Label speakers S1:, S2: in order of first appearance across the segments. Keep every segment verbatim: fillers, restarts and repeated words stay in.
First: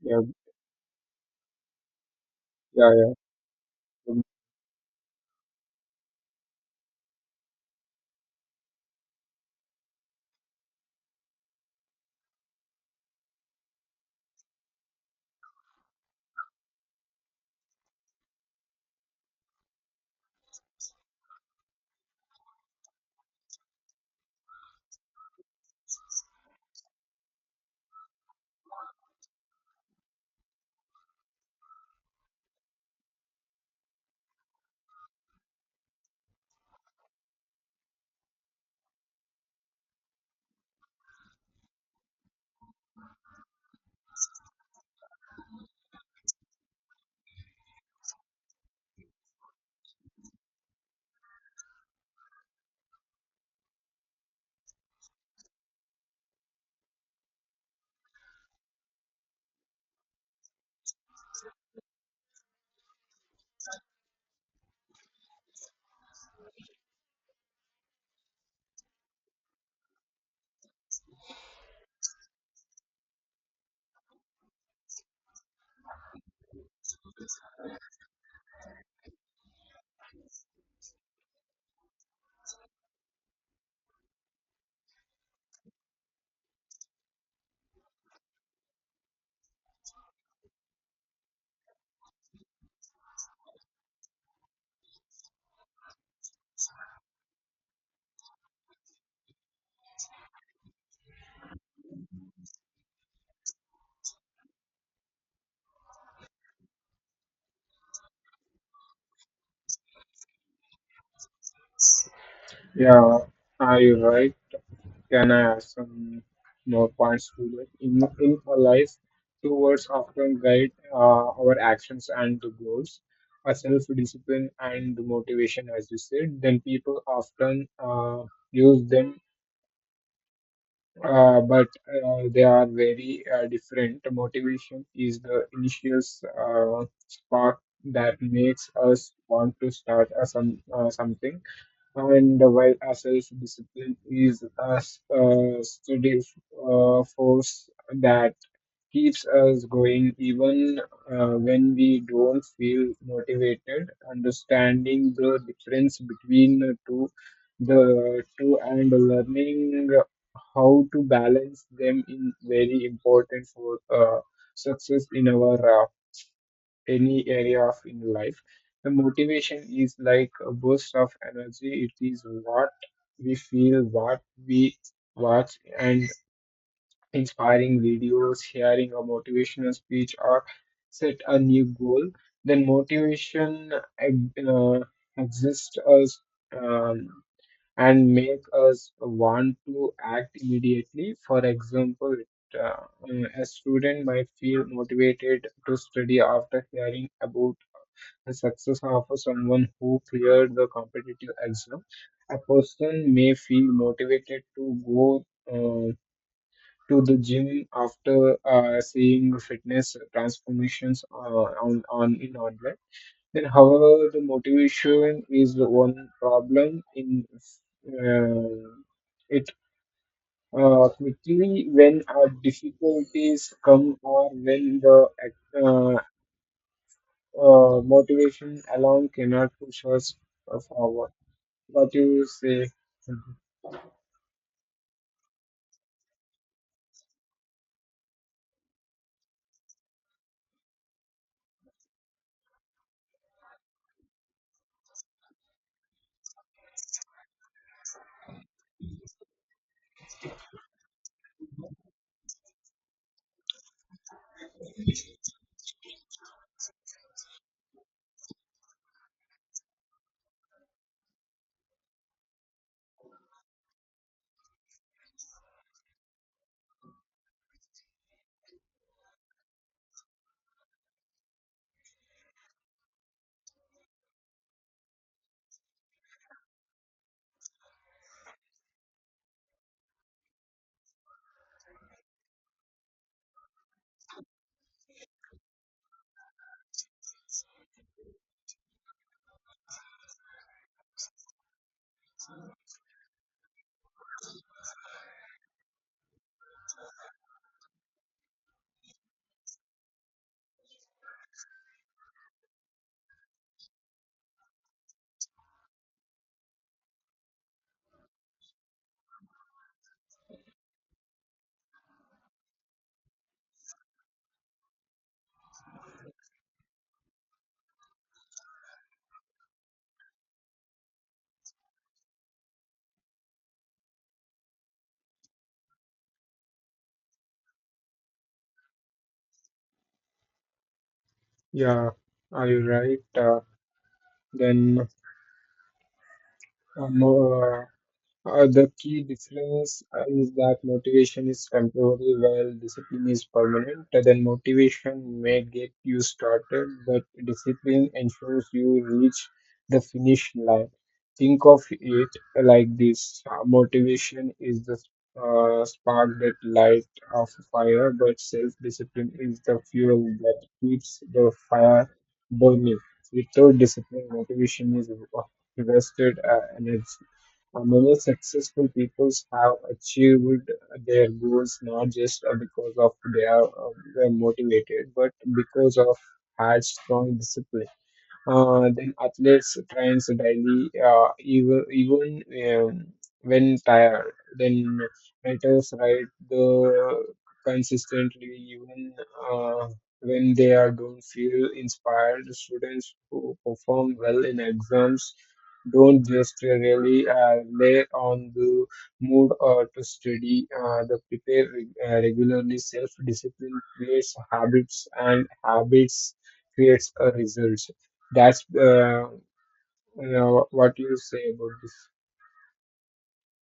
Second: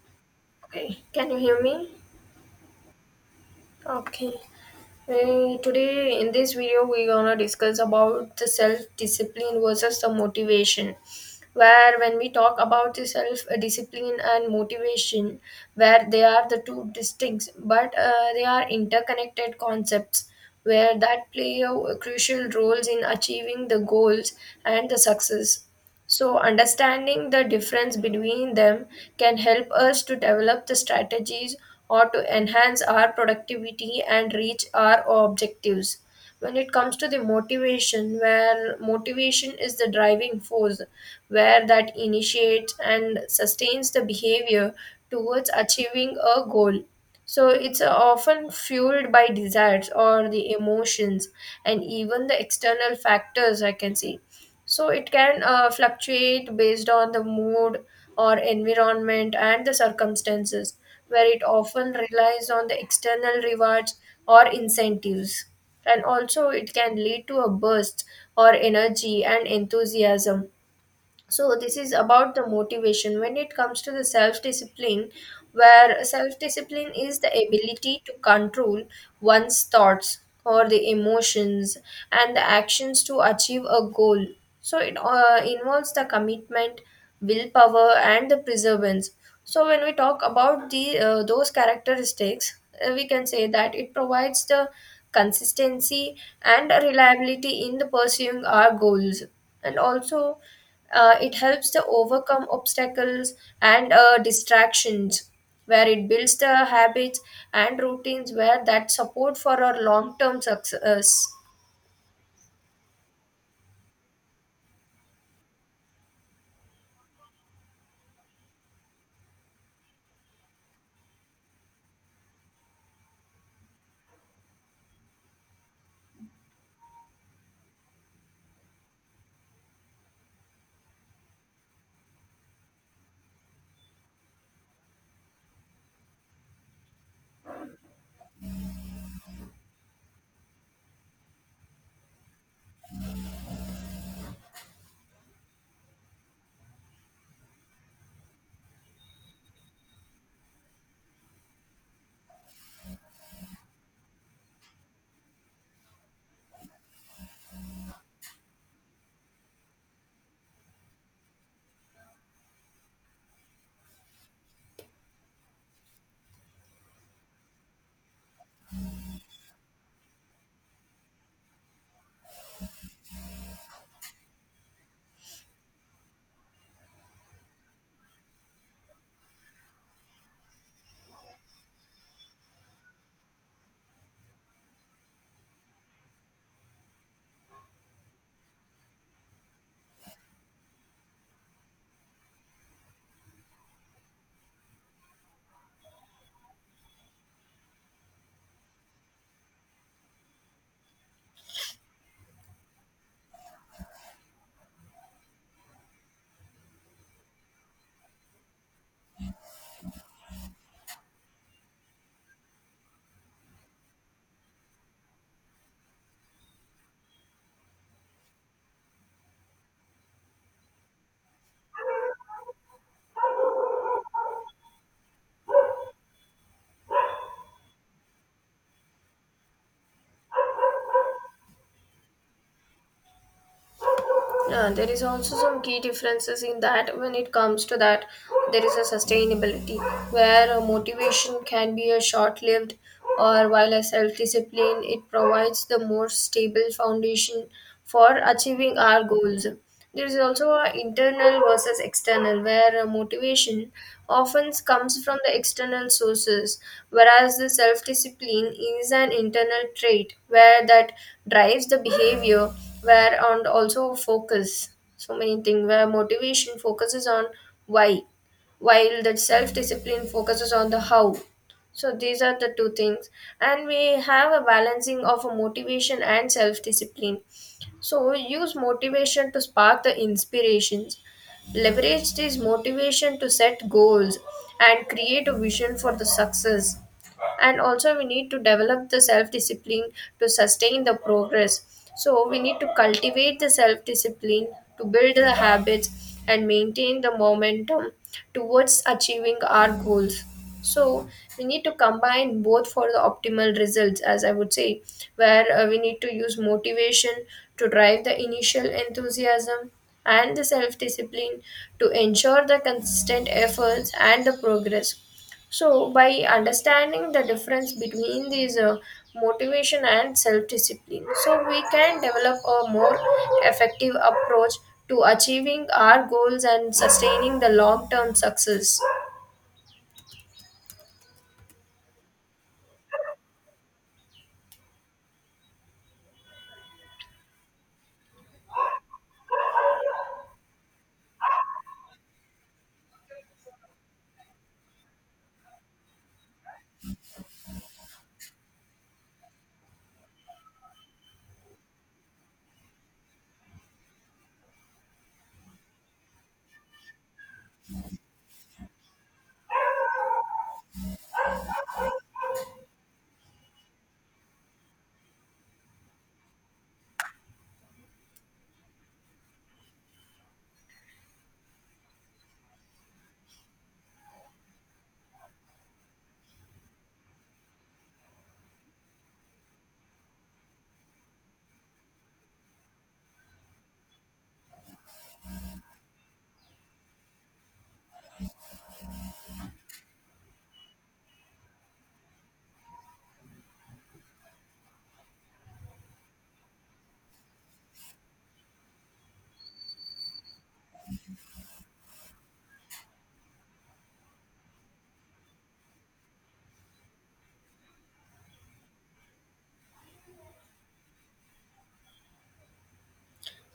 S1: Yeah,
S2: Okay, can you hear me?
S1: yeah, yeah. Um,
S2: Okay. Uh, today in this video we're gonna discuss about the self-discipline versus the motivation. Where when we talk about the self-discipline and motivation, where they are the two distinct but uh, they are interconnected concepts where that play a crucial roles in achieving the goals and the success. So, understanding the difference between them can help us to develop the strategies or to enhance our productivity and reach our objectives. When it comes to the motivation, where motivation is the driving force, where that initiates and sustains the behavior towards achieving a goal. So, it's often fueled by desires or the emotions and even the external factors, I can say, so it can uh, fluctuate based on the mood or environment and the circumstances, where it often relies on the external rewards or incentives. And also, it can lead to a burst or energy and enthusiasm. So this is about the motivation. When it comes to the self discipline, where self discipline is the ability to control one's thoughts or the emotions and the actions to achieve a goal, so it uh, involves the commitment, willpower and the perseverance. So when we talk about the uh, those characteristics, uh, we can say that it provides the consistency and reliability in the pursuing our goals. And also, uh, it helps to overcome obstacles and uh, distractions, where it builds the habits and routines where that support for our long term success.
S1: Yeah, are you right? Can I add some more points to that? In, in our life, two words often guide uh, our actions and the goals, our self-discipline and the motivation, as you said. Then people often uh, use them, uh, but uh, they are very uh, different. Motivation is the initial uh, spark that makes us want to start uh, some, uh, something and while a self-discipline is a s- a steady uh, force that keeps us going even uh, when we don't feel motivated. Understanding the difference between the two, the two and learning how to balance them is very important for uh, success in our uh, any area of in life. The motivation is like a burst of energy. It is what we feel, what we watch, and inspiring videos, hearing a motivational speech, or set a new goal. Then motivation uh, exists us um, and make us want to act immediately. For example, uh, a student might feel motivated to study after hearing about the success of someone who cleared the competitive exam. A person may feel motivated to go uh, to the gym after uh, seeing fitness transformations uh, on, on in online. Then, however, the motivation is the one problem in uh, it uh, quickly when our difficulties come or when the ac- uh, uh, motivation alone cannot push us uh, forward. What you say?
S2: Yeah, there is also some key differences in that. When it comes to that, there is a sustainability where a motivation can be a short lived or while a self discipline it provides the more stable foundation for achieving our goals. There is also a internal versus external, where uh, motivation often comes from the external sources, whereas the self discipline is an internal trait where that drives the behavior, where and also focus. So many things where motivation focuses on why, while that self discipline focuses on the how. So these are the two things, and we have a balancing of a motivation and self discipline. So use motivation to spark the inspirations. Leverage this motivation to set goals and create a vision for the success. And also we need to develop the self discipline to sustain the progress. So we need to cultivate the self discipline to build the habits and maintain the momentum towards achieving our goals. So we need to combine both for the optimal results, as I would say, where uh, we need to use motivation to drive the initial enthusiasm and the self discipline to ensure the consistent efforts and the progress. So, by understanding the difference between these uh, motivation and self discipline, so we can develop a more effective approach to achieving our goals and sustaining the long term success.
S1: Yeah, are you right? Uh, then uh, more. Uh, the key difference uh, is that motivation is temporary while discipline is permanent. Uh, Then motivation may get you started, but discipline ensures you reach the finish line. Think of it like this: uh, motivation is the uh, spark that lights off a fire, but self-discipline is the fuel that keeps the fire burning. Without discipline, motivation is wasted uh, energy. Uh, Many successful people have achieved their goals not just uh, because of they are uh, were motivated, but because of had strong discipline. Uh, then athletes trains daily, uh, even even um, when tired. Then writers write the consistently even uh, when they are don't feel inspired. Students who perform well in exams don't just really uh, lay on the mood or to study. Uh, they prepare reg- uh, regularly. Self discipline creates habits, and habits creates a result. That's uh, you know, what you say about this.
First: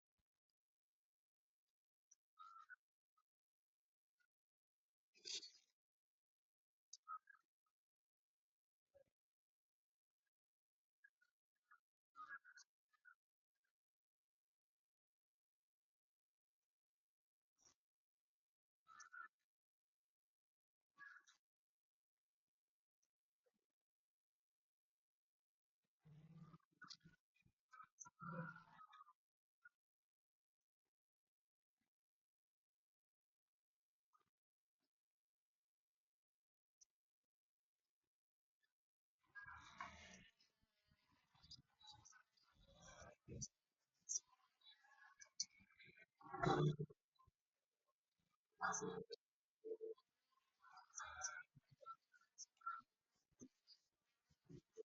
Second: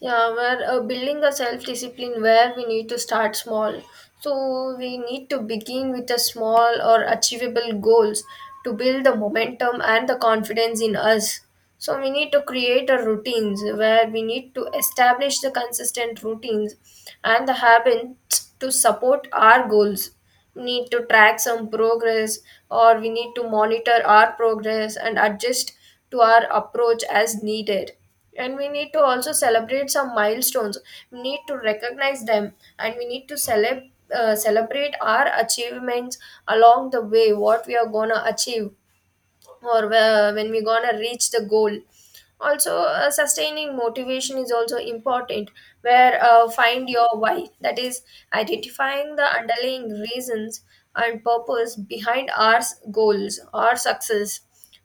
S2: Yeah, we're uh, building a self discipline where we need to start small. So, we need to begin with a small or achievable goals to build the momentum and the confidence in us. So, we need to create a routines where we need to establish the consistent routines and the habits to support our goals. We need to track some progress or we need to monitor our progress and adjust to our approach as needed. And we need to also celebrate some milestones. We need to recognize them and we need to celeb- uh, celebrate our achievements along the way, what we are going to achieve or whe- when we gonna reach the goal. Also uh, sustaining motivation is also important, where uh, find your why, that is identifying the underlying reasons and purpose behind our s- goals, our success.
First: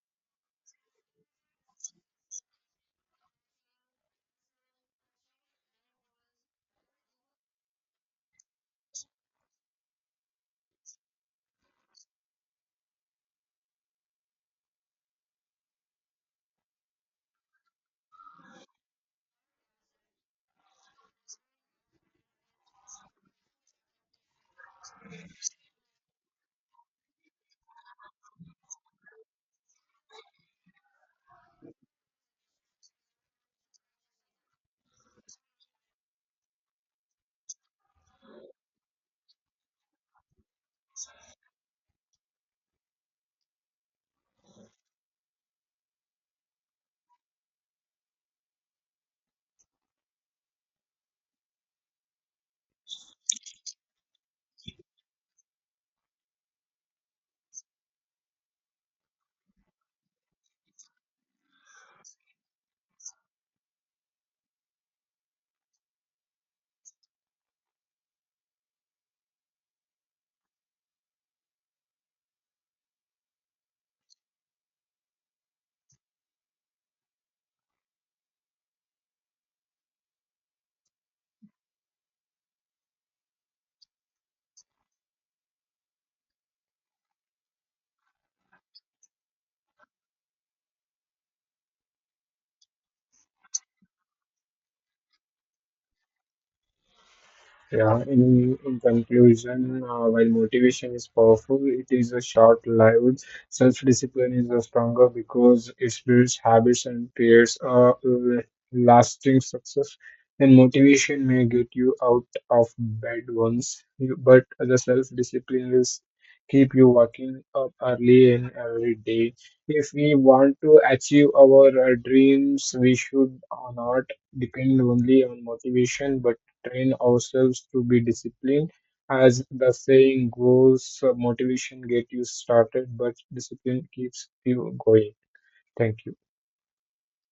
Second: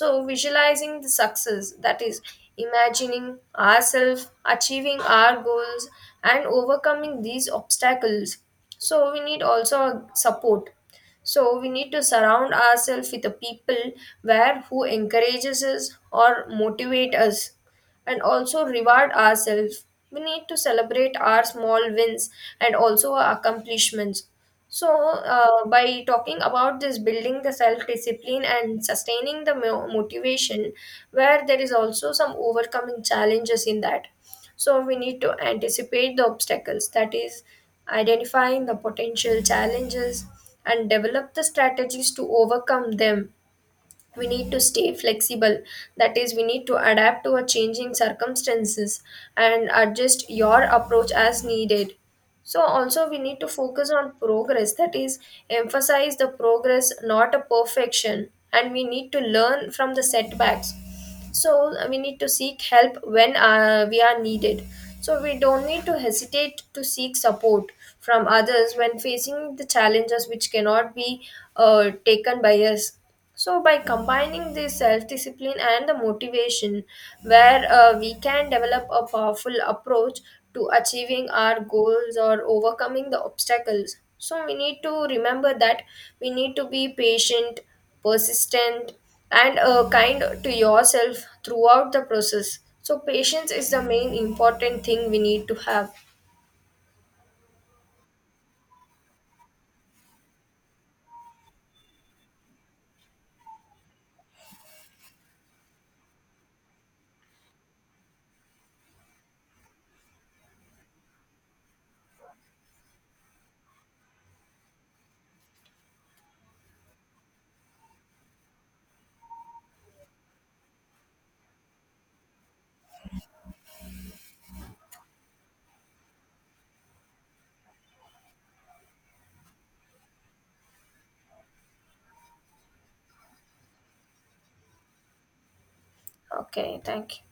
S2: So visualizing the success, that is imagining ourselves achieving our goals and overcoming these obstacles. So we need also support. So we need to surround ourselves with the people where who encourages us or motivate us, and also reward ourselves. We need to celebrate our small wins and also our accomplishments. So, uh, by talking about this, building the self discipline and sustaining the mo- motivation, where there is also some overcoming challenges in that. So we need to anticipate the obstacles, that is, identifying the potential challenges and develop the strategies to overcome them. We need to stay flexible, that is, we need to adapt to our changing circumstances and adjust your approach as needed. So, also, we need to focus on progress, that is, emphasize the progress, not a perfection. And we need to learn from the setbacks. So uh, we need to seek help when uh, we are needed. So we don't need to hesitate to seek support from others when facing the challenges which cannot be uh, taken by us. So by combining the self-discipline and the motivation, where uh, we can develop a powerful approach to achieving our goals or overcoming the obstacles. So we need to remember that we need to be patient, persistent and uh, kind to yourself throughout the process. So, patience is the main important thing we need to have.
S1: Yeah, in, in conclusion, uh, while motivation is powerful, it is a short-lived. Self-discipline is a stronger because it builds habits and creates a l- lasting success. And motivation may get you out of bed once, you, but the self-discipline will s- keep you waking up early and every day. If we want to achieve our uh, dreams, we should uh, not depend only on motivation, but train ourselves to be disciplined. As the saying goes, uh, motivation get you started, but discipline keeps you going. Thank you.
S2: Okay, thank you.